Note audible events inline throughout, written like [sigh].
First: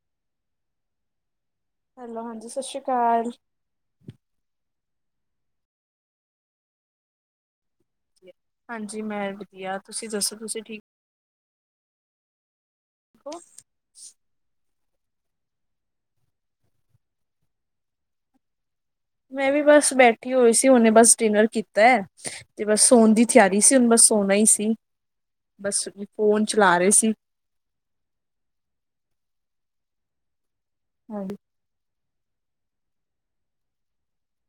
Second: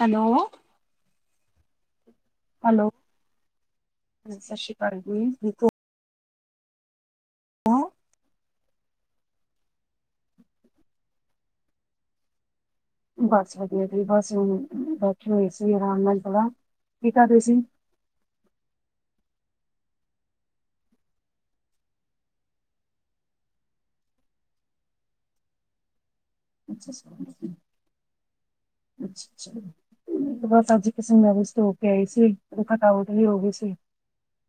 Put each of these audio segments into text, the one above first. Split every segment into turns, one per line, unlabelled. Hello
hello ਹਾਂਜੀ ਸਤਿ ਸ਼੍ਰੀ
ਹੈਲੋ
ਅਕਾਲ
ਹਾਂਜੀ, ਕਿਥੇ [inaudible]
ਹਾਂਜੀ ਮੈਂ ਵਧੀਆ ਤੁਸੀਂ ਦੱਸੋ ਤੁਸੀਂ ਠੀਕ ਹੋ?
ਬਸ ਵਧੀਆ ਤੇ ਬਸ ਹੁਣ ਕੀ ਕਰਦੇ ਸੀ
ਮੈਂ ਵੀ ਬਸ ਬੈਠੀ ਹੋਈ ਸੀ। ਉਹਨੇ ਬਸ ਡਿਨਰ ਕੀਤਾ ਹੈ ਤੇ ਬਸ ਸੋਣ ਦੀ ਤਿਆਰੀ ਸੀ, ਹੁਨ ਬਸ ਸੋਨਾ ਹੀ ਸੀ ਬਸ ਫੋਨ ਚਲਾ ਰਹੇ ਸੀ।
ਅੱਛਾ-ਅੱਛਾ ਚਲੋ ਠੀਕ
ਹਾਂਜੀ
ਬਸ [unintelligible] ਥਕਾਵਟ ਹੋ ਗਈ ਸੀ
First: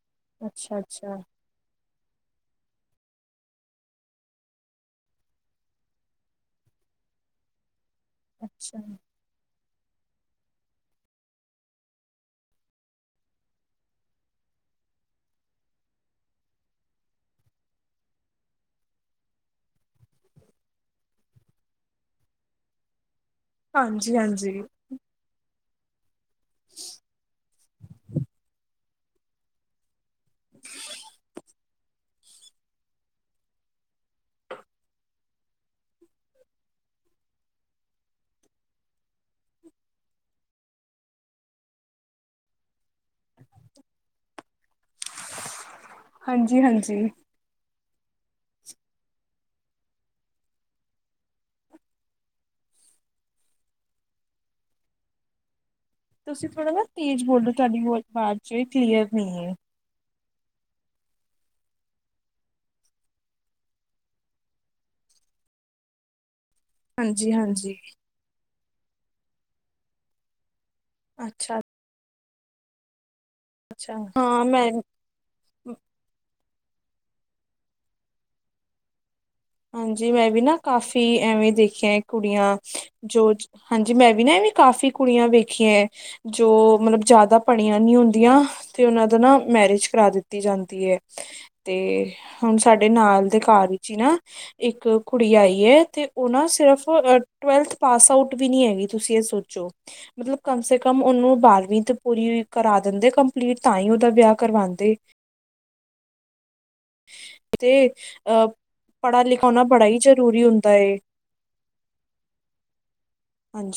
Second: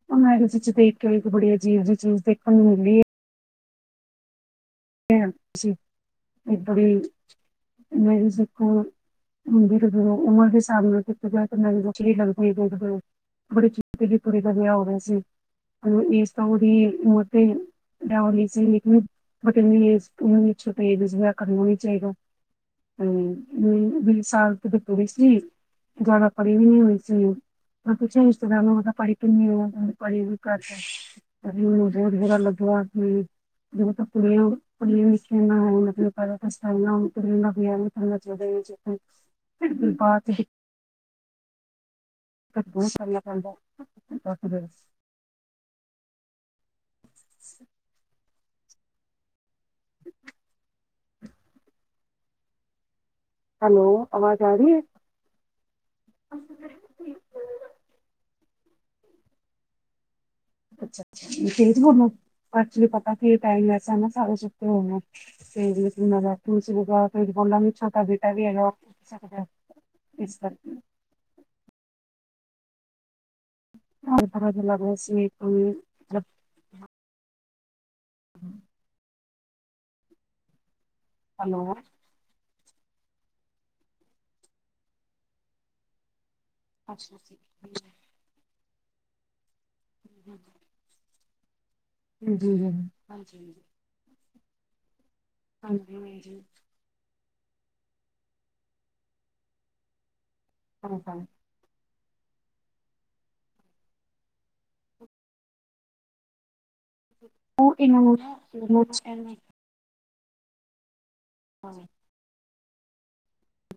ਉਹ ਚ
ਅੱਛਾ
ਦੇਖ ਕੇ
ਅੱਛਾ
ਇੱਕ ਬੜੀਆ ਜੀ ਚੀਜ ਦੇ ਹੂੰ [unintelligible] ਮਿਊਜ਼ਿਕ
ਅੱਛਾ
ਹੁੰਦੀ ਉਮਰ ਦੇ ਹਿਸਾਬ ਨਾਲ ਲਗ ਬੜੇ ਚ ਦੀ ਕੁੜੀ ਦਾ ਵਿਆਹ ਹੋ ਰਿਹਾ ਸੀ ਤਾਂ ਉਹਦੀ ਉਮਰ ਤੇ ਸਹੀ ਸੀ ਲੇਕਿਨ ਬਟ ਉਮਰ ਵਿੱਚੋਂ ਹੋਣੀ ਚਾਹੀਦਾ ਹਮ ਨੀ
ਹਾਂਜੀ
ਵੀਹ ਸਾਲ
ਹਾਂਜੀ
ਦੀ ਕੁੜੀ ਸੀ ਜ਼ਿਆਦਾ ਪੜ੍ਹੀ ਵੀ ਨੀ ਹੋਈ ਸੀ, ਰਿਸ਼ਤੇਦਾਰ ਨੂੰਹਾਂ ਪੜ੍ਹ ਕਿ ਕਿੰਨੇ ਏਜ ਵੀ ਘੱਟ ਐ ਆਪ ਜੇ ਕੁੜੀਆ ਭੱਲ ਵੀਖਨਾ ਹੈ ਮਤਲ ਪ ਵਿਆ ਮ ਚ ਜ ਬਾਅਦ [unintelligible]
ਹਾਂਜੀ ਹਾਂਜੀ।
ਹੈਲੋ, ਅਵਾਜ਼ ਆ ਰੀ ਏ?
ਤੁਸੀਂ ਥੋੜਾ ਨਾ ਤੇਜ਼ ਬੋਲੋ ਤੁਹਾਡੀ ਵਾਜ ਚ ਕਲੀਅਰ ਨੀ ਏ।
ਅੱਛਾ ਅੱਛਾ, ਸਵੇਰੇ ਜੇਨੀ ਔੜਣਾ ਅ ਐਕਚੁਲੀ ਪਤਾ ਕੀ ਏ, ਟਾਈਮ ਐਸਾ ਏਨਾ ਸਾਰੇ ਸੁਤੇ ਹੋਏ ਨੇ ਤੇ ਵੀਕ ਵੀ ਔਣ ਐ। ਤੁਸੀ ਵੀ ਗਾ
ਹਾਂਜੀ
ਫੇਰ ਬੋਲਾਗੀ
ਹਾਂਜੀ
ਛੋਟਾ ਬੇਟਾ ਵੀ ਹੈਗਾ। ਸਕਦੈ, ਇਸ ਕਰਕੇ।
ਅੱਛਾ। ਅੱਛਾ
ਹੋਣ
ਹਾਂ
ਭਰਣ
ਮੈਂ
ਲਗ ਵੈਸੀ ਤਲਬ ਹੂੰ।
ਹਾਂਜੀ ਮੈਂ ਵੀ ਨਾ ਕਾਫ ਵੀ ਐਵੇਂ
ਹੈਲੋ
ਦੇਖੀਆਂ ਏ ਕੁੜੀਆਂ। ਜੋ ਹਾਂਜੀ। ਮੈਂ ਵੀ ਨਾ ਐਵੇਂ ਕਾਫ਼ੀ ਕੁੜੀਆਂ ਵੇਖੀਐ। ਜੋ ਮਤਲਬ ਜੈਦਾ ਪੜੀਆਂ ਨੀ ਹੁੰਦੀਆਂ। ਤੇ ਉਨ੍ਹਾਂ ਦੇ ਨਾ ਮੈਰਿਜ ਕਰਾ ਦਿੱਤੀ ਜਾਂਦੀ ਐ। ਤੇ
ਜੀ ਜੀ
ਹੁਣ ਸਾਡੇ ਨਾਲ ਦੇ
ਹਾਂਜੀ
ਘਰ ਵਿੱਚ ਈ ਨਾ ਇੱਕ ਕੁੜੀ ਆਈ ਏ ਤੇ ਔ
ਹਾਂਜੀ
ਨਾ ਸਿਰਫ ਅ ਟਵੈਲਥ ਪਾਸ ਆਊਟ ਵੀ ਨੀ ਹੈਗੀ ਤੁਸੀਂ ਐ ਸੋਚੋ। ਮਤਲਬ ਕਮ ਸੇ ਕਮ
ਹਾਂਜੀ
ਔਨੂੰ ਬਾਰਵੀਂ ਤ ਪੂਰੀ ਵੀ ਕਰਾ ਦਿੰਦੇ ਕੰਪਲੀਟ ਤਾਂ ਈ ਔਦਾ ਵਿਆ ਕਰਵਾਂਦੇ। ਤੇ
ਉਹ ਇਹਨਾਂ ਨੂੰ
ਅਹ
ਇਹਨਾਂ
ਪੜ੍ਹਾ ਲਿਖਾ ਹੋਣਾ ਬੜਾ ਈ ਜ਼ਰੂਰੀ ਹੁੰਦਾ ਏ।
ਹਾਂਜ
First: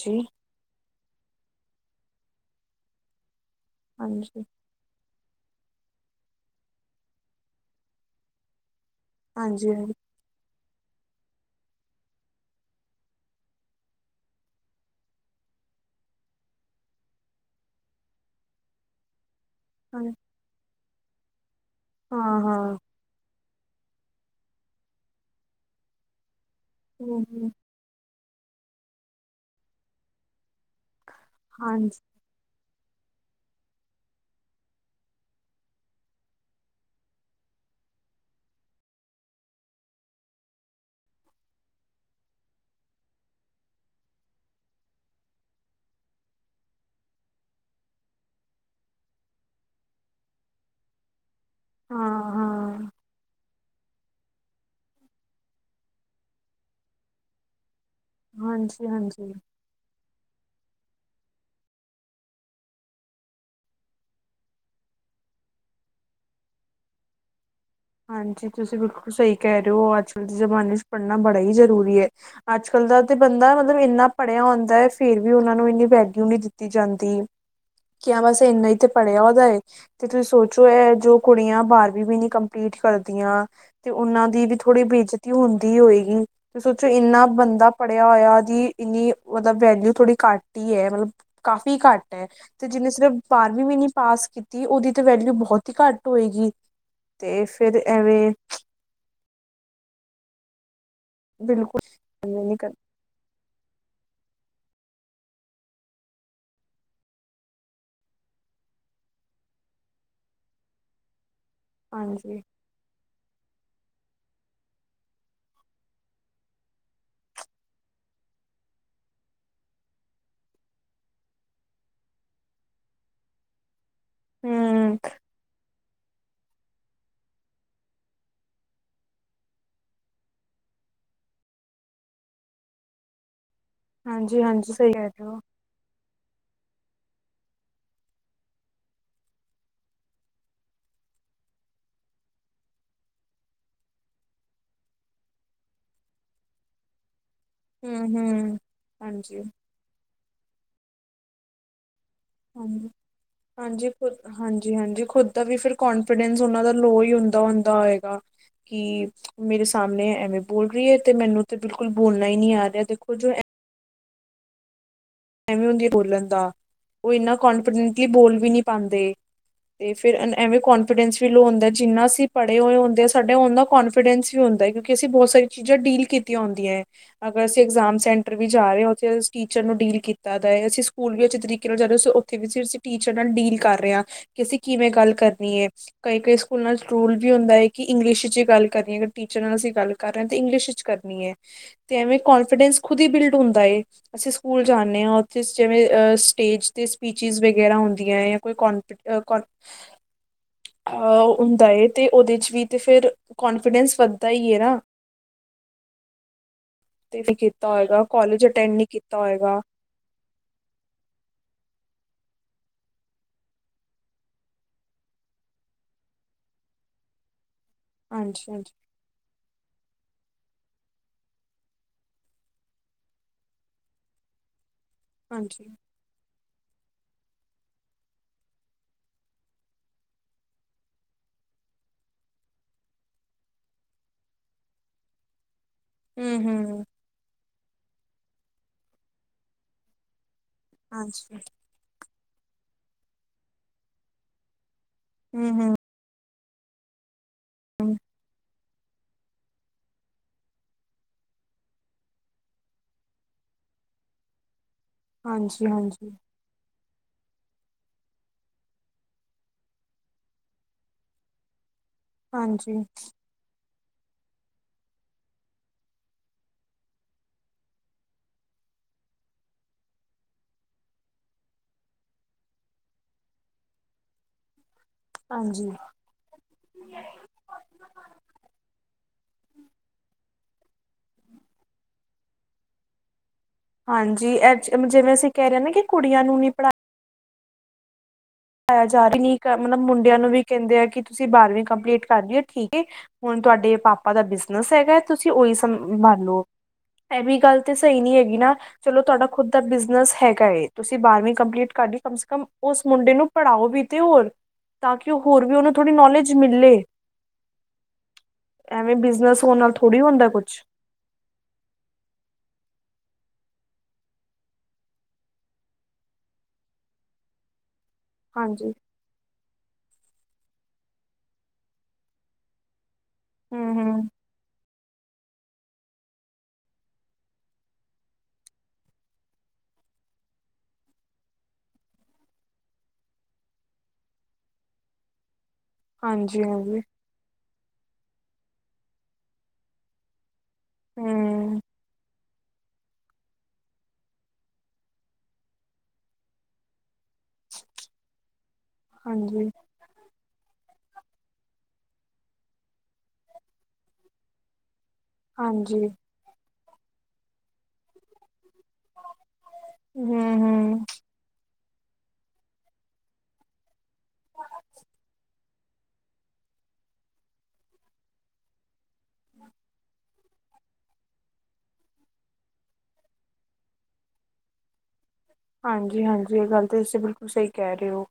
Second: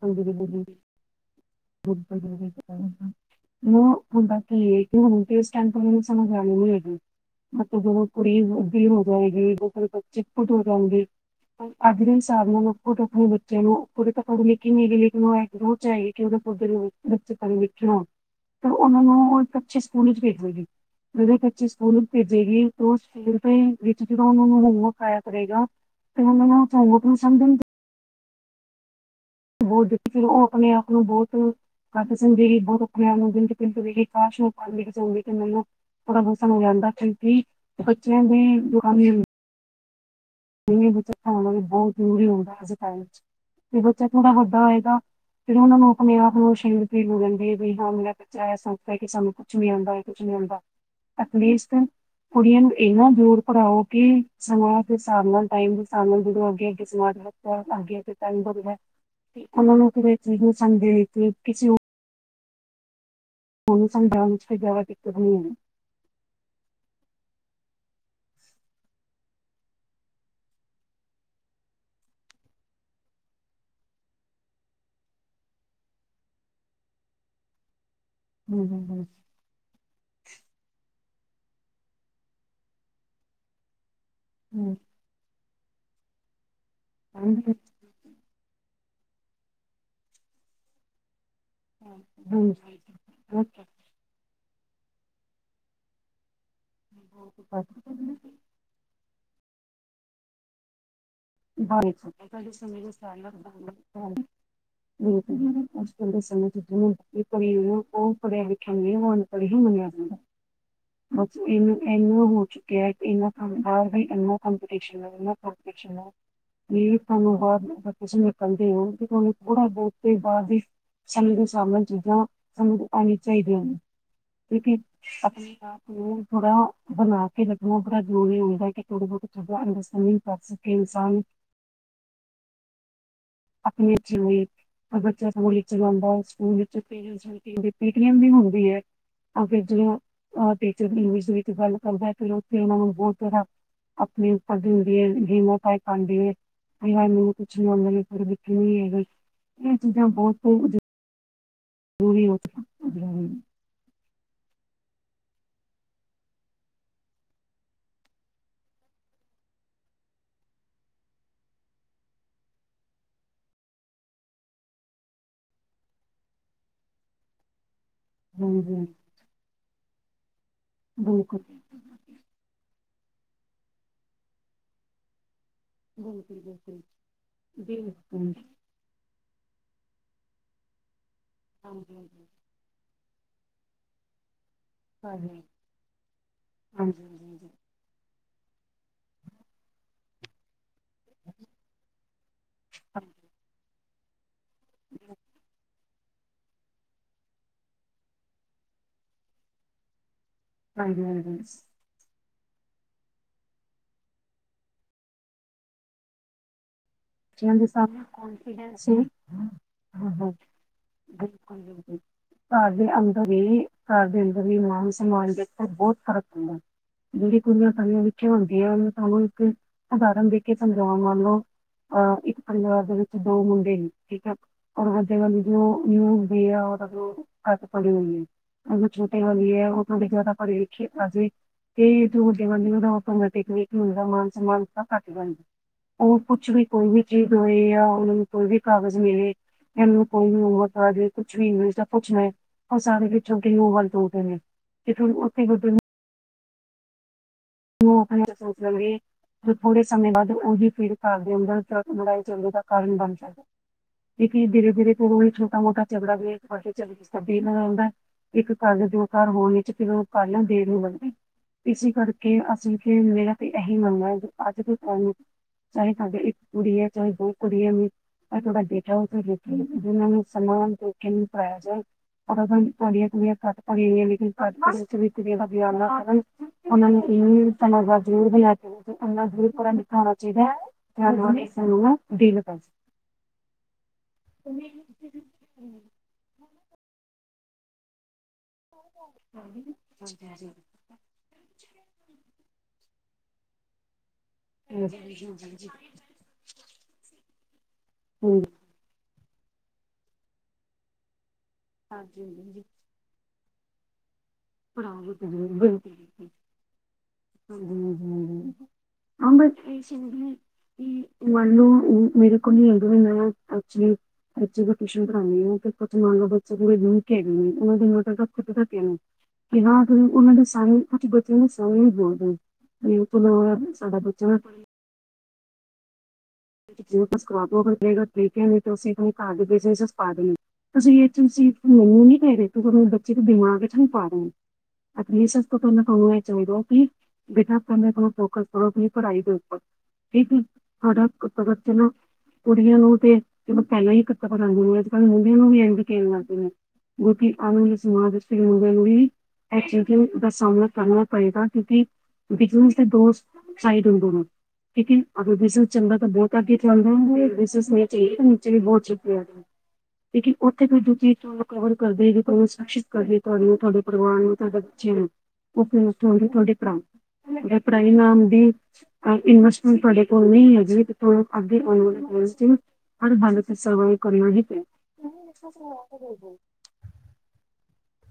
ਹਾਂਜੀ, ਬੀਬੀ ਜੀ। ਬੁ ਕੋਈ ਗਲ ਨੀ [unintelligible] ਪਤਾ ਨੀ ਮ ਹੁੰਦਾ
ਹਾਂਜੀ,
ਕੀ ਏ ਕਿਓਂ ਫੇਸ ਸਕੈਨ [unintelligible] ਹੋਣ ਨੀ ਹੈਗੀ, ਮ [unintelligible] ਦੋ ਕੁੜੀ ਦੀ ਹੋ ਜਾਏਗੀ
ਹਾਂਜੀ,
ਗੋਕਲ
ਹਾਂਜੀ,
ਪਚੀ ਕੁਟੂ ਜਾਂਗੀ ਅਗ੍ਰਿਮ ਸਾਰਨਾ ਨਾ ਔ ਤੋਂ ਅਪਣੇ ਬੱਚੇ ਨੂੰ ਖੁਦ ਤਾਂ ਪੜ ਲਿਖ ਕਿ ਨੀ ਗੀ ਲਿਖਣਾ ਹੈ। ਰੋਜ ਜਾਏਗੀ ਕਿ ਉਦੇ [unintelligible] ਲਿਖਿਆ ਤੇ ਔਨਾਂ ਨੂੰ ਔ ਅੱਛੇ ਸਕੂਲ ਚ ਭੇਜਾਗੀ। ਦੇਂਦੇ ਪੱਚੀਸ ਔਨੂੰ ਭੇਜੇਗੀ
ਹਾਂ-ਹਾਂ,
ਔ ਸਕੂਲ। ਵਿੱਚ ਜਾ ਉਹਨਾਂ ਨੂੰ ਹੋਮਵਰਕ ਕਰਇਆ ਕਰੇਗਾ ਤੇ ਉਹਨਾਂ ਨੂੰ ਚਾਹੇ ਹੁਕਮ
ਹੂੰ-ਹੂੰ,
ਸਮਝਣ। ਬਹੁਤ ਦੇ ਫਿਰ ਉਹ ਆਪਣੇ ਆਪ ਨੂੰ ਬਹੁਤ ਤੂੰ
ਹਾਂਜੀ,
ਘੱਟ ਸਿਲ ਦੇ ਗੀ ਬਹੁਤ ਆਪ ਨੂੰ ਦੀ ਪਿੰਤ ਵੇਖ ਕਾਸ਼ ਓਹ ਪਲ ਮੇਰੇ ਸਾਹਮਣੇ ਜਾਉਗੀ ਤੇ ਮੈਨੂੰ ਥੋੜਾ ਬਹੁਤ ਸਮਝ ਆਉਂਦਾ ਕਿਉਂਕਿ ਬੱਚਿਆਂ ਦੇ ਦੁਕਾਨ ਨਹੀਂ ਬੱਚਾਣਾ ਬਹੁਤ ਜਰੂਰੀ ਹੋ ਗਿਆ ਅੱਜ ਦੇ ਟਾਈਮ 'ਚ ਤੇ ਬੱਚਾ ਥੋੜਾ ਵੱਡਾ ਹੋ ਜਾਏਗਾ, ਫਿਰ ਉਹਨਾਂ ਨੂੰ ਆਪਣੇ ਆਪ ਨੂੰ ਸ਼ੇਮ ਫ਼ੀਲ ਹੋ ਜਾਂਦੀ ਹੈ, ਕਿ ਹਾਂ ਮੇਰਾ ਬੱਚਾ ਇਹ ਸਮਝਦਾ ਕਿ ਸਾਨੂੰ ਕੁਛ ਨੀ ਆਉਂਦਾ, ਕੁਛ ਨੀ ਆਉਂਦਾ। ਪੁਲਿਸ ਤੋਂ ਕੁੜੀਆਂ ਨੂੰ
ਹਾਂ-ਹਾਂ,
ਇਨ੍ਹਾਂ ਦੂਰ ਪੜ੍ਹਾਓ ਕੀ ਸਮਾਂ ਸਮਾਜ ਨਾਲ਼ ਟਾਈਮ ਹਿਸਾਬ ਨਾਲ਼ ਅੱਗੇ ਅੱਗੇ ਸਮਾਜ ਬਹੁੱਤ ਅੱਗੇ ਤੇ ਟਾਈਮ ਬਹੁੱਤ
ਹਾਂਜੀ-ਹਾਂਜੀ। ਹਾਂਜੀ, ਹਾਂਜੀ
ਵੀ ਉਹਨਾਂ ਨੂੰ ਕਿਵੇ ਜੀ ਉਹ ਸੰਗ ਗਏ ਕੀ ਕਿਸੇ ਹੋਰ ਉਹਨੂੰ ਸਮਝਾਉਣ ਵਿੱਚ ਫਿਰ ਜ਼ਿਆਵਾ ਦਿੱਕਤ ਹੋਈਆਂ ਹੋਣੀਆਂ।
ਹਾਂਜੀ ਤੁਸੀਂ ਬਿਲਕੁਲ ਸਹੀ ਕਹਿ ਰਹੇ ਹੋ, ਅੱਜ ਕੱਲ੍ਹ ਦੇ ਜ਼ਮਾਨੇ ਚ ਪੜ੍ਹਨਾ ਬੜਾ ਹੀ ਜ਼ਰੂਰੀ ਹੈ, ਅੱਜ ਕੱਲ੍ਹ ਦਾ ਤਾਂ ਬੰਦਾ ਮਤਲਬ ਇੰਨਾ ਪੜ੍ਹਿਆ ਹੁੰਦਾ ਹੈ, ਫ਼ੇਰ ਵੀ ਉਹਨਾਂ ਨੂੰ ਇੰਨੀ ਵੈਲਿਊ ਨਹੀਂ ਦਿੱਤੀ ਜਾਂਦੀ। ਕਿ ਆ ਬਸ
ਹਮ
ਇੰਨਾ ਹੀ
ਹਮ
ਤੇ
ਹਮ
ਪੜ੍ਹਿਆ ਉਹਦਾ ਏ ਤੇ ਤੁਸੀਂ ਸੋਚੋ ਇਹ ਜੋ ਕੁੜੀਆਂ ਬਾਹਰਵੀ ਵੀ ਨੀ ਕੰਮ ਪੀਠ ਕਰਦੀਆਂ ਤੇ ਉਹਨਾਂ ਦੀ ਵੀ ਥੋੜ੍ਹੀ ਬੇਇਜ਼ਤੀ ਹੁੰਦ ਦੀ ਹੋਵੇਗੀ। ਤੇ ਸੋਚੋ ਇੰਨਾ
ਹਮ
ਬੰਦਾ ਪੜ੍ਹਿਆ ਹੋਇਆ ਜੀ। ਇੰਨੀ ਮਤਲਬ ਵੈਲਿਊ ਥੋੜੀ ਘੱਟ ਹੀ ਈ ਹੈ ਮਤਲਬ। ਕਾਫ਼ੀ ਘੱਟ ਹੈ ਤੇ
ਹਾਂਜੀ
ਜਿਹਨੇ ਸਿਰਫ ਬਾਰਵੀਂ ਵੀ ਨੀ ਪਾਸ ਕੀਤ ਉਹਦੀ ਤਾਂ ਵੈਲਿਊ ਬਹੁਤ ਹੀ ਘੱਟ ਹੋਏਗੀ। ਤੇ ਫਿਰ
ਹਾਂਜੀ।
ਐਵੇਂ ਬਿਲਕੁਲ
[unintelligible] ਬਿਲਕੁੱਲ ਅੱਜ ਕੱਲ੍ਹ ਦਾ
ਨੀ ਕਰ
ਸਮਾਂ ਉਹ ਪੜਿਆ ਵੇਖਿਆ ਉਹਨੂੰ ਅਨਪੜ੍ਹ ਹੀ ਮੰਨਿਆ ਜਾਂਦਾ। ਇਹਨੂੰ ਇਹਨੂੰ ਹੋ
ਹਾਂਜੀ
ਚੁੱਕਿਆ। ਇਨ੍ਹਾਂ ਕੰਮ ਕਾਰ ਜੀ ਇਨ੍ਹਾਂ ਕਪਟੀਸ਼ਸ਼ਨ ਹੈ, ਇਨ੍ਹਾਂ ਕਪਟੀਸ਼ਨ ਹੈ। ਵੀ ਤੁਹਾਨੂੰ ਬਾਅਦ ਵਾਪਿਸ ਨਿਕਲਦੇ ਹੋ, ਤੇ ਤੁਹਾਨੂੰ ਥੋੜਾ ਬਹੁਤ ਤੇ ਬਾਅਦ ਹੀ ਸਮੇਂ ਦੇ ਹਿਸਾਬ ਨਾਲ਼ ਚੀਜ਼ਾਂ ਆਣੀਆਂ ਚਾਹੀਦੀਆਂ ਨੇ। ਹੋਰ ਕੀ
ਹਮ
ਆਪਣੀ ਹਾਂ। ਤੇ ਥੋੜਾ ਬਣਾ ਕੇ ਲੱਗਣਾ ਬੜਾ ਜ਼ਰੂਰੀ ਹੁੰਦਾ, ਕਿ ਥੋੜਾ ਬਹੁਤ ਜਿਆਦਾ ਅੰਡਸਟੈਂਡਿੰਗ ਕਰ ਸਕੇ ਇਨਸਾਨ। ਆਪਣੀ ਅੱਛੀ
ਹਾਂਜੀ
ਹੋਈ
ਹਾਂਜੀ ਸਹੀ
ਅਗਰ
ਕਹਿ ਰਹੇ
ਬੱਚਾ
ਹੋ
ਸਕੂਲ ਵਿੱਚ ਜਾਦਾਂ। ਸਕੂਲ ਵਿੱਚ parents meeting P T M ਵੀ ਹੁੰਦੀ ਹੈ, ਅੱਗੇ ਜੀ ਹਾਂ ਅ ਟੀਚਰ ਇੰਗਲਿਸ਼ ਵਿੱਚ ਗੱਲ ਕਰਦਾ ਹੈ, ਤੇ ਉਥੇ ਉਹਨਾ ਨੂੰ ਬਹੁਤ ਜ਼ ਆਪਣੇ ਪੜ੍ਹਦੀ ਹੁੰਦੀ ਹੈ [unintelligible] ਕੁਛ ਲਿਆਉਣ ਵਾਲੇ।
ਹਮ
ਮੈਂ ਤੇ ਵੇਖੇ
ਹਮ
ਨੀ ਹੈਗਾ
ਹਾਂਜੀ
ਇਹ ਚੀਜ਼ਾਂ ਬਹੁਤ [unintelligible] ਦੂਰੀ [unintelligible]
ਹਾਂਜੀ-ਹਾਂਜੀ ਖੁਦ ਦਾ ਵੀ ਫਿਰ ਕਨਫੀਡੈਂਸ ਉਹਨਾਂ ਦਾ ਲੋਅ ਹੀ ਹੁੰਦਾ ਹੁੰਦਾ ਹੋਏਗਾ ਕਿ ਮੇਰੇ ਸਾਹਮਣੇ ਐਵੇਂ ਬੋਲ ਰਹੀ ਹੈ ਤੇ ਮੈਨੂੰ ਤੇ ਬਿਲਕੁਲ ਬੋਲਣਾ ਹੀ ਨਹੀਂ ਆ ਰਿਹਾ ਦੇਖੋ ਜੋ [unintelligible] ਐਵੇ ਹੁੰਦੀ ਬੋਲਣ ਦਾ ਉਹ ਇੰਨਾ ਕਾਨਫੀਡੈਂਟ ਬੋਲ ਵੀ ਨੀ
ਹਾਂਜੀ ਹਾਂਜੀ,
ਪਾਉਂਦੇ ਤੇ ਫਿਰ ਅਨ ਐਵੇਂ ਕੋਂਨਫੀਡੈਂਸ ਵੀ
ਬਿਲਕੁਲ
ਲੋ ਹੁਂਦਾ ਜਿੰਨਾ ਅਸੀਂ ਪੜੇ ਹੋਏ ਹੁੰਦੇ ਸੈ ਉਹਨਾਂਦਾ ਕੋਂਫੀਡੈਂਸ ਵੀ ਹੁੰਦਾ ਕਿਉਂਕਿ ਅਸੀਂ ਬਹੁਤ ਸਾਰੀ ਚੀਜ਼ਾਂ ਡੀਲ
ਬਿਲਕੁਲ
ਕੀਤੀਆਂ ਹੁੰਦੀਆਂ
ਬਿਲਕੁਲ
ਹੈ ਅਗਰ ਅਸੀਂ ਇਗਜ਼ਾਮ
ਬਿਲਕੁਲ
ਸੈਂਟਰ
ਹਾਂਜੀ
ਵੀ ਜਾ ਰਹੇ ਹਾਂ ਉੱਥੇ ਟੀਚਰ ਨੂੰ ਡੀਲ ਕੀਤੀ ਦ ਦਾਅ਼ਯਾ ਸ ਸਕੂਲ ਵੀ ਅੱਛੇ ਤਰੀਕੇ ਨਾਲ
ਹਾਂਜੀ
ਜਾਂਦੇ
ਹਾਂਜੀ
ਸੀ ਉੱਥੇ ਵੀ ਸਿਰਫ ਅਸੀਂ ਟੀਚ ਨਾਲ ਡੀਲ ਕਰ ਰਿਹਾ ਕਿ ਅਸੀਂ ਕਿਵੇਂ ਗੱਲ
ਹਾਂਜੀ ਹਾਂਜੀ
ਕਰਨੀ ਹੈ। ਕਈ-ਕਈ ਸਕੂਲਾਂ ਨਾਲ ਰੂਲ ਵੀ ਹੁੰਦਾ ਹੈ ਕਿ ਇੰਗਲਿਸ਼ ਚ ਗੱਲ ਕਰੀਏ ਅਗਰ ਟੀਚਰ ਨਾਲ ਅਸੀਂ ਗੱਲ ਕਰ ਰਹੇਂ ਤਾਂ ਇੰਗਲਿਸ਼ ਵਿੱਚ ਕਰਨੀ ਹੈ ਤੇ ਐਵੇਂ ਕੋਂਨਫੀਡੈਂਸ ਖੁਦ ਹੀ
ਹਾਂਜੀ
ਬਿਲਡ ਹੁੰਦਾਏ ਅਸੀਂ ਸਕੂਲ ਨੇ ਹਾਂ ਉੱਥੇ ਸਿਵੇਂ ਸਟੇਜ ਤੇ ਸਪੀਚੀਜ਼ ਵਗੈਰਾ ਹੁੰਦੀਆਂ ਹੈ। ਕੋਨ ਅ ਕੋਨ
ਹਾਂਜੀ
ਅਹ ਹੁੰਦਾ
ਹਾਂਜੀ
ਏ ਤੇ ਉਹਦੇ ਚ ਵੀ ਤੇ ਫਿਰ ਕਾਨਫੀਡੈਂਸ ਵੱਧਦਾ ਹੀ ਹੈ ਨਾ ਤੇ ਵੀ ਕੀਤਾ ਹੋਏਗਾ ਕੋਲਜ ਅਟੈਂਡ
ਕੋਨਫੀਡੈਂਸ
ਨਹੀਂ
ਸੀ
ਕੀਤਾ ਹੋਏਗਾ
ਬਿਲਕੁਲ-ਬਿਲਕੁਲ ਘਰ ਦੇ ਅੰਦਰ ਵੀ ਘਰ ਦੇ ਅੰਦਰ ਵੀ ਮਾਨ ਸਮਾਨ ਦੇ ਉ ਬਹੁਤ ਫ਼ਰਕ ਹੁੰਦਾ ਪੂਰੀਆਂ ਸਮੀਆਂ ਵਿੱਚੇ
ਹਾਂਜੀ ਹਾਂਜੀ
ਹੁੰਦੀਆਂ ਸਾਨੂੰ ਇੱਕ ਉਦਾਹਰਨ ਦੇ ਕੇ ਸਮਝਾਵਾਂ ਬੋਲੋ ਅਹ ਇੱਕ ਪਰਿਵਾਰ ਦੇ ਵਿੱਚ ਦੋ ਮੁੰਡੇ ਨੇ ਠੀਕ ਹੈ ਵੱਡੇ ਕਾ
ਹਾਂਜੀ
[unintelligible] ਉਹ ਘੱਟ ਪੜ੍ਹੀ ਹੋਈ ਹੈ ਉਹ ਛੋਟੇ ਵਾਲੀ ਹੈ ਉਹ ਥੋੜਾ ਜਿਆਦਾ ਪੜੀ ਲਿਖੇ ਆਜਵੇ ਤੇ ਵੱਡੇ ਦਾ ਮ ਟਿਕ ਹਦਾ ਮਾਨ ਮਮਾਨ ਘੱਟ ਬਣਦਾ
ਹੂੰ
ਕੁਛ ਵੀ
ਹੂੰ
ਕੋਈ ਵੀ ਚੀਜ਼ ਦੋਏ ਆ ਉਹਨਾਂ ਨੂੰ ਕੋਈ ਵੀ ਕਾਗਜ਼ ਮਿਲੇ ਇਹਨੂੰ ਕੋ ਜੇ ਕੁਛ
ਹਾਂਜੀ
ਵੀ ਸਭ ਕੁੱਛ ਮੈਂ ਉਹ ਸਾਰੇ ਪਿਛੋਂ ਗਊ ਵੱਲ ਕਤਦੇ
ਹੂੰ ਹੂੰ
ਨੇ [unintelligible] [inaudible]
ਹੂੰ,
ਥੋੜੇ ਸਮੇਂ ਬਾਅਦ ਉਹਹੀ ਪੀੜ ਘਰ ਦੇ ਅੰਦਰ ਲੜਾਈ ਚਝੱਲੇ ਦਾ ਕਾਰਨ ਬਣ ਜਾਂਦਾ ਕਿਕਿਰੇ ਵਗਰੇ ਕੋੜ
ਹਾਂਜੀ
ਛਟਾ [unintelligible]
ਹਾਂਜੀ
ਚਗੜਾ ਵੀ ਚੱਲ ਗ ਸਬ ਆਦਾ ਇੱਕ ਕੱਲ ਦਓ ਘਰ ਹੋਣ ਚ ਤੇਦ ਕੱਲ ਦੇਰ ਨੂੰ ਲੰਦੀ ਇਸ ਕਰ ਕਿ ਅਸੀਲ
ਹਾਂਜੀ
ਫ ਮੇਰਾ ਤੇ ਇਹੀ ਮੰਨਣਾ ਅੱਜ ਦੇ ਟਾਈਮ ਚਾਹੇ ਸਾਡੇ ਇੱਕ ਕੁੜੀ ਹੈ ਚਾਹੇ ਦੋ ਕੁੜੀ ਹੈ ਤੁਹਾਡਾ ਬੇਟਾ ਉਥੇ ਲ ਜਿਨਾਂ ਨੂੰ ਸਮਾਂ ਦੇ ਨੂੰ ਕਰਾਇਆ ਜਾ ਪਰ ਤੁਹਾਡੀਆਂ ਕੁੜੀਆਂ ਘੱਟ ਪਈਆਂ ਲੇਕਿਨ ਘੱਟ ਵੀ ਕਿ ਵਧੀਆ
ਹਾਂਜੀ
ਉਹਨਾਂ ਕਰਨ ਉਹ ਨੇ ਤ ਜ਼ਰੂਰ ਬਲਾ ਕੇ ਇੰਨਾ ਜ਼ਰੂਰਰਾ ਦਿੱਤਾ ਹੋਣਾ ਚਾਹੀਦਾ ਹੈ ਨਾਲ ਨੂੰ ਡਲ ਕਰ
ਹਾਂਜੀ ਅ ਜਿਵੇਂ ਅਸੀਂ ਕਹਿ ਰਹੇ ਹ ਨਾ ਕਿ ਕੁੜੀਆਂ ਨੂੰ ਨਹੀਂੀ ਪੜ੍ਹਆ ਪਾਇਆ ਜਾ ਰਹੀ ਮਤਲਬ ਮੁੰਡਿਆਂ ਨੂੰ ਵੀ
ਹਾਂਜੀ
ਕਹਿੰਦੇ ਆ ਕਿ ਤੁਸੀਂ ਬਾਰਵੀਂ ਕੰਪਲੀਟ ਕਰੀਏ ਠੀਕ ਐ ਹੁਣ ਤੁਹਾਡੇ ਪਾਪਾ ਆਪਾਂ ਦਾ ਬਿਜਨਸ ਹੈਗਾ ਤੁਸੀਂ ਉਹੀ
ਹਾਂਜੀ
ਸੰਭਨ ਲਓ ਐ ਵੀ ਗੱਲ ਤੇ ਸਹੀ ਨੀ ਹੈਗੀ ਨਾ ਚਲੋ ਤੁਹਾਡਾ ਖੁਦ ਦਾ ਬਿਜਨਸ ਹੈਗਾ ਏ ਤੁਸੀਂ ਬਾਰਵੀਂ ਕੰਪਲੀਟ ਕਰਦੀ ਕਮ ਸੇ ਕਮ
ਹਾਂਜੀ
ਉਸ ਮੁੰਡੇ ਨੂੰ ਪੜ੍ਹਾਓ ਬੀ ਤੇ ਹੋਰ
ੁ ਹ
ਤਾਂ ਕਿ ਉਹ ਹੋਰ ਵੀ ਉਹਨੂੰ ਥੋੜ੍ਹੀ
ਹ
ਨੌਲੇਜ ਮਿਲੇ ਐਵੇਂ ਬਿਜਨਸ ਹੋਣ ਨਾਲ ਥੋੜ੍ਹੀ ਹੁੰਦਾ ਕੁਛ
ਅ ਮੰਨ ਲਓ ਮੇਰੇ ਕੋਲ ਹੀ ਅਗ ਹਦਾ ਐਕਚੁਲੀ ਟਿਊਸ਼ਨ ਪੜਾਉਂ ਮੰਨ ਲਓ ਬੱਚੇ ਪੂੂੰਹ ਕੇ ਉਹ ਦੱਸ ਤੇ
ਹਾਂਜੀ
ਹਟੀਆ ਨੂੰ ਬਿਨਾਂ ਕੋ ਉਹਨਾਂ ਦੇ ਸਣੇ ਕੁ ਬਤੀ ਦੇ ਸਮ ਬੋਲਦਾ
ਹੂੰ
ਇਹਲ ਸਾਡਾ
ਹੂੰ
ਬੱਚਾ ਜਿਵੇਂਸਰਾ ਕੇ ਆਦੇ ਤੁਸੀਂ ਤੁਹਾਨੂੰ ਘਰ ਦੇ ਸਸ ਪਾ ਦੇਣੇ ਤੁਸੀਂ ਇਹ ਤੁਸੀਂ ਮੰੈਨੂੰ ਨੀ ਕਹਿ ਰਹੇ ਤਹਾਨੂੰ ਬੱਚੇ ਦੇ ਦਿਮਾਗ ਚ ਹਾਨੂੰ ਪਾ ਦੇਣਾ ਆਪ ਤੁਹਾਨੂੰ-ਤੁਹਾਨੂੰ ਇਹ
ਹਾਂਜੀ
ਚਾਹੀਦਾ
ਹਾਂਜੀ
ਕਿ ਬੇਟਾ ਫੋਕਸ ਕਰੋ ਤੁ ਪੜ੍ਹਾਈ ਦੇ ਉੱਪਰ ਠੀਕ ਐ ਹਰਾ
ਹੂੰ
[inaudible] ਕੁੜੀਆਂ ਨੂੰ ਤੇ ਚਲੋ ਪਹਿਲਾਂ ਹੀ ਕੱਤਦੇ ਅੱਜ ਕੱਲ ਮੁੰਡੀਆਂ ਨੂੰ ਵੀ ਐਂ ਕੇਣ ਲੱਗਦੇ ਨੇ ਕਿਉਂਕਿ ਆਉਣ ਵਾਲੇ ਸਮਾਜ ਮੁੰੀ
ਹਾਂਜੀ
ਐ ਚੀ ਦੱਸ ਸਾਹਮਣਾ ਕਰਨਾ ਪਏਗਾ ਕਿਉਂਕਿ ਬਿਜਨ ਤੇ ਦੋਸਤ ਸਹੀਡ ਦੋ ਨੂੰ ਲੇਕਨ ਅ ਬ
ਹਾਂਜੀ
ਚੰਗਾ ਬਹੁਤ ਅੱਗੇ ਚੱਲ ਰਗੇ ਇਸ ਸਮੇ ਚ ਇਹ ੇ ਵੀ ਬਹੁਤ ਸ਼ੁਕਰੀਆ
ਹੂੰ
ਕਿਉਂਕਿ ਉੱਥੇ ਕੋਈ
ਹੂੰ
ਦੂਜੀ ਕਵਰ ਕਰਦੇ ਤੁਹਾਨੂੰ ਸੁਰਿਤ ਕਰ ਰ ਤੁਹਾਡੂੰ ਤੁਹਾਡੇ ਪ੍ਰਵਾਨ ਤਾਂ ਤੁਹਾੇ ਪਰਾ ਪਾਈ ਨਾਮ ਇਨਵਸਟਮੈਂਟ ਤੁਹਾਡੇ ਕੋਲ ਨਹੀਂ ਹੈਗੀ [unintelligible]
ਹਾਂਜੀ ਹਾਂਜੀ ਇਹ ਗੱਲ ਤੇ ਅਸੀਂ ਬਿਲਕੁਲ ਸਹੀ ਕਹਿ ਰਹੇ ਹੋ।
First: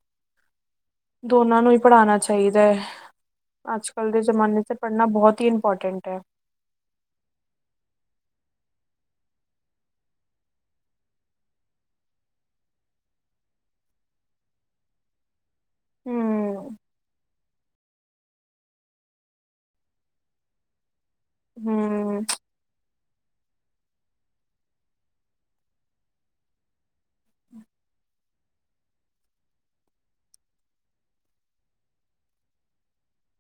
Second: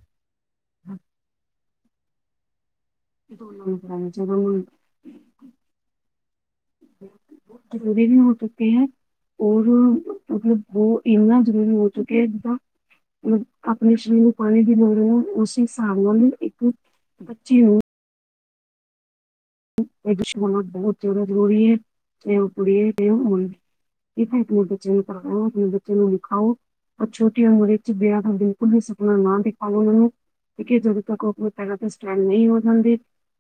ਦੋਨਾਂ ਨੂੰ ਹੀ। ਪੜ੍ਹਾਣਾ ਚਾਹੀਦਾ ਹੈ।
ਦੋਨੋਂ ਤਰ੍ਹਾਂ ਜਦੋਂ
[unintelligible]
ਬਹੁਤ ਜ਼ਰੂਰੀ ਵੀ ਹੋ ਚੁੱਕੇ ਹੈ। ਔਰ ਮਤਲਬ ਬਹੁ ਇੰਨਾ ਜ਼ਰੂਰੀ ਹੋ ਚੁੱਕਿਆ ਹੈ। ਜਿੱਦਾਂ ਮਤਲਬ ਆਪਣੇ ਸਰੀਰ ਨੂੰ ਪਾਣੀ ਦੀ ਲੋੜ ਹੈ ਉਸ ਸ ਇੱਕ
ਹੂੰ
ਬੱਚੀ ਉਹ ਇਹਛ ਮ ਬਹੁ ਚੜ ਗੋੜੀਏ
ਹੂੰ
ਇਹ ਉ ਪੁੜੀਏ ਹੋ ਇਹ ਤਾਂ ਆਪਣੇ ਬੱਚੇ ਨੂੰ ਤਓ ਆਪਣੇ ਬੱਚੇ ਨੂੰ ਵਿਖਾਓ ਪਰ ਛੋਟੀ ਉਮਰ ਵਿੱਚ ਵਿਆਹ ਦਾ ਬਿਲਕੁਲ ਵੀ ਸੁਪਨਾ ਨਾ ਦਿਖਾਓ ਉਹਨਾਂ ਨੂੰ ਕਿਉਕਿ ਜਦੋਂ ਤੱਕ ਉਹ ਆਪਣੇ ਪੈਰਾਂ ਤੇ ਸਟੈਂਡ ਨਹੀਂ ਹੋ ਜਾਂਦੇ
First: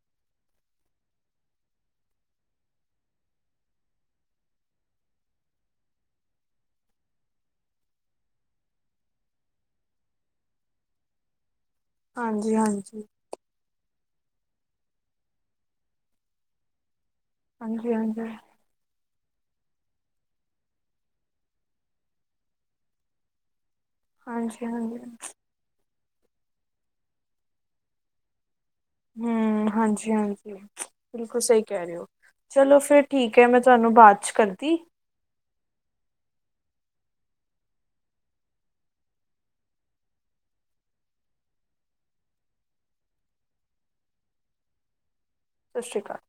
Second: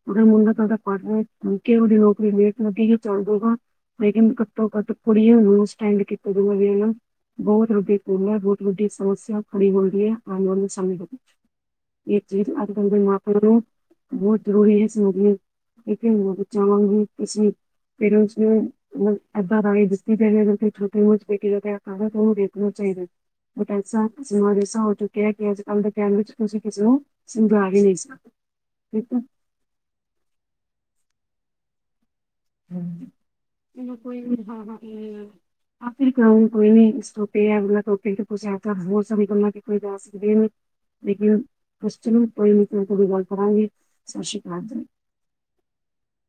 ਉਹ ਮੁੰਡਾ ਤਾਂੱਕ ਪਰ ਉਹਦੀ ਨਰੀ ਮੇਟ ਲੱਗੀ ਹੀ ਚੱਲ ਦਊਗਾ ਮ ਕਹਿੰ ਘੱਟੋ ਘੱਟ ਕੁੜੀ ਨੂੰ ਸਟੈਂਡ ਤੇ ਬਹੁਤ ਰੁਗੇ ਕੋਲ ਰੋਜ਼ ਵੋਟੀ ਸਮੱਸਿਆ ਖੜੀ ਹੋਦੀ ਹੈ ਆਉਣ ਵਾਲੇ ਸਮੇਂ ਦੇ ਵਿੱਚ
ਹਾਂਜੀ ਹਾਂਜੀ
[unintelligible] ਬਹੁਤ ਰਰੋਹੀ ਹੈ ਸਗ ਇਹਥੇ ਬ ਚਮਾਂਗੀ ਇਸਸੀ
ਹਾਂਜੀ ਹਾਂਜੀ
ਪਰੈਂਟਸ ਨੂੰ ਮ ਏਦਾਂ ਰਾਹੀਂ ਦਤੀ ਪੈ ਛੋਟੇ ਉਹ ਚ ਬੈ ਕੇ ਕਰਦਾ ਉਹਨੂੰ ਵੇਖਣਾ ਚਾਹੀਦਾ [unintelligible]
ਹਾਂਜੀ
ਹੋ
ਹਾਂਜੀ
ਚੁੱਕਿਆ ਕਿ ਅੱਜ ਕੱਲ ਦਾ [unintelligible] ਠੀਕ ਹੈ।
ਹੂੰ ਹਾਂਜੀ ਹਾਂਜੀ। ਬਿਲਕੁਲ ਸਹੀ ਕਹਿ ਰਹੇ ਹੋ ਚਲੋ
ਕੋ
ਫਿਰ ਠੀਕ ਹੈ
ਆਖਿਰ
ਮੈਂ ਤੁਹਾਨੂੰ
[unintelligible]
ਬਾਅਦ
ਕੋਈ
ਚ ਕਰਦੀ
ਨੀ [unintelligible] ਲੇਕਿਨ ਕੁ ਕੋਈ ਕੋ ਵੀ ਗੱਲ ਕਰਾਂਗੀ ਸਤਿ ਸ਼੍ਰੀ ਅਕਾਲ
ਸਤਿ ਸ਼੍ਰੀ ਅਕਾਲ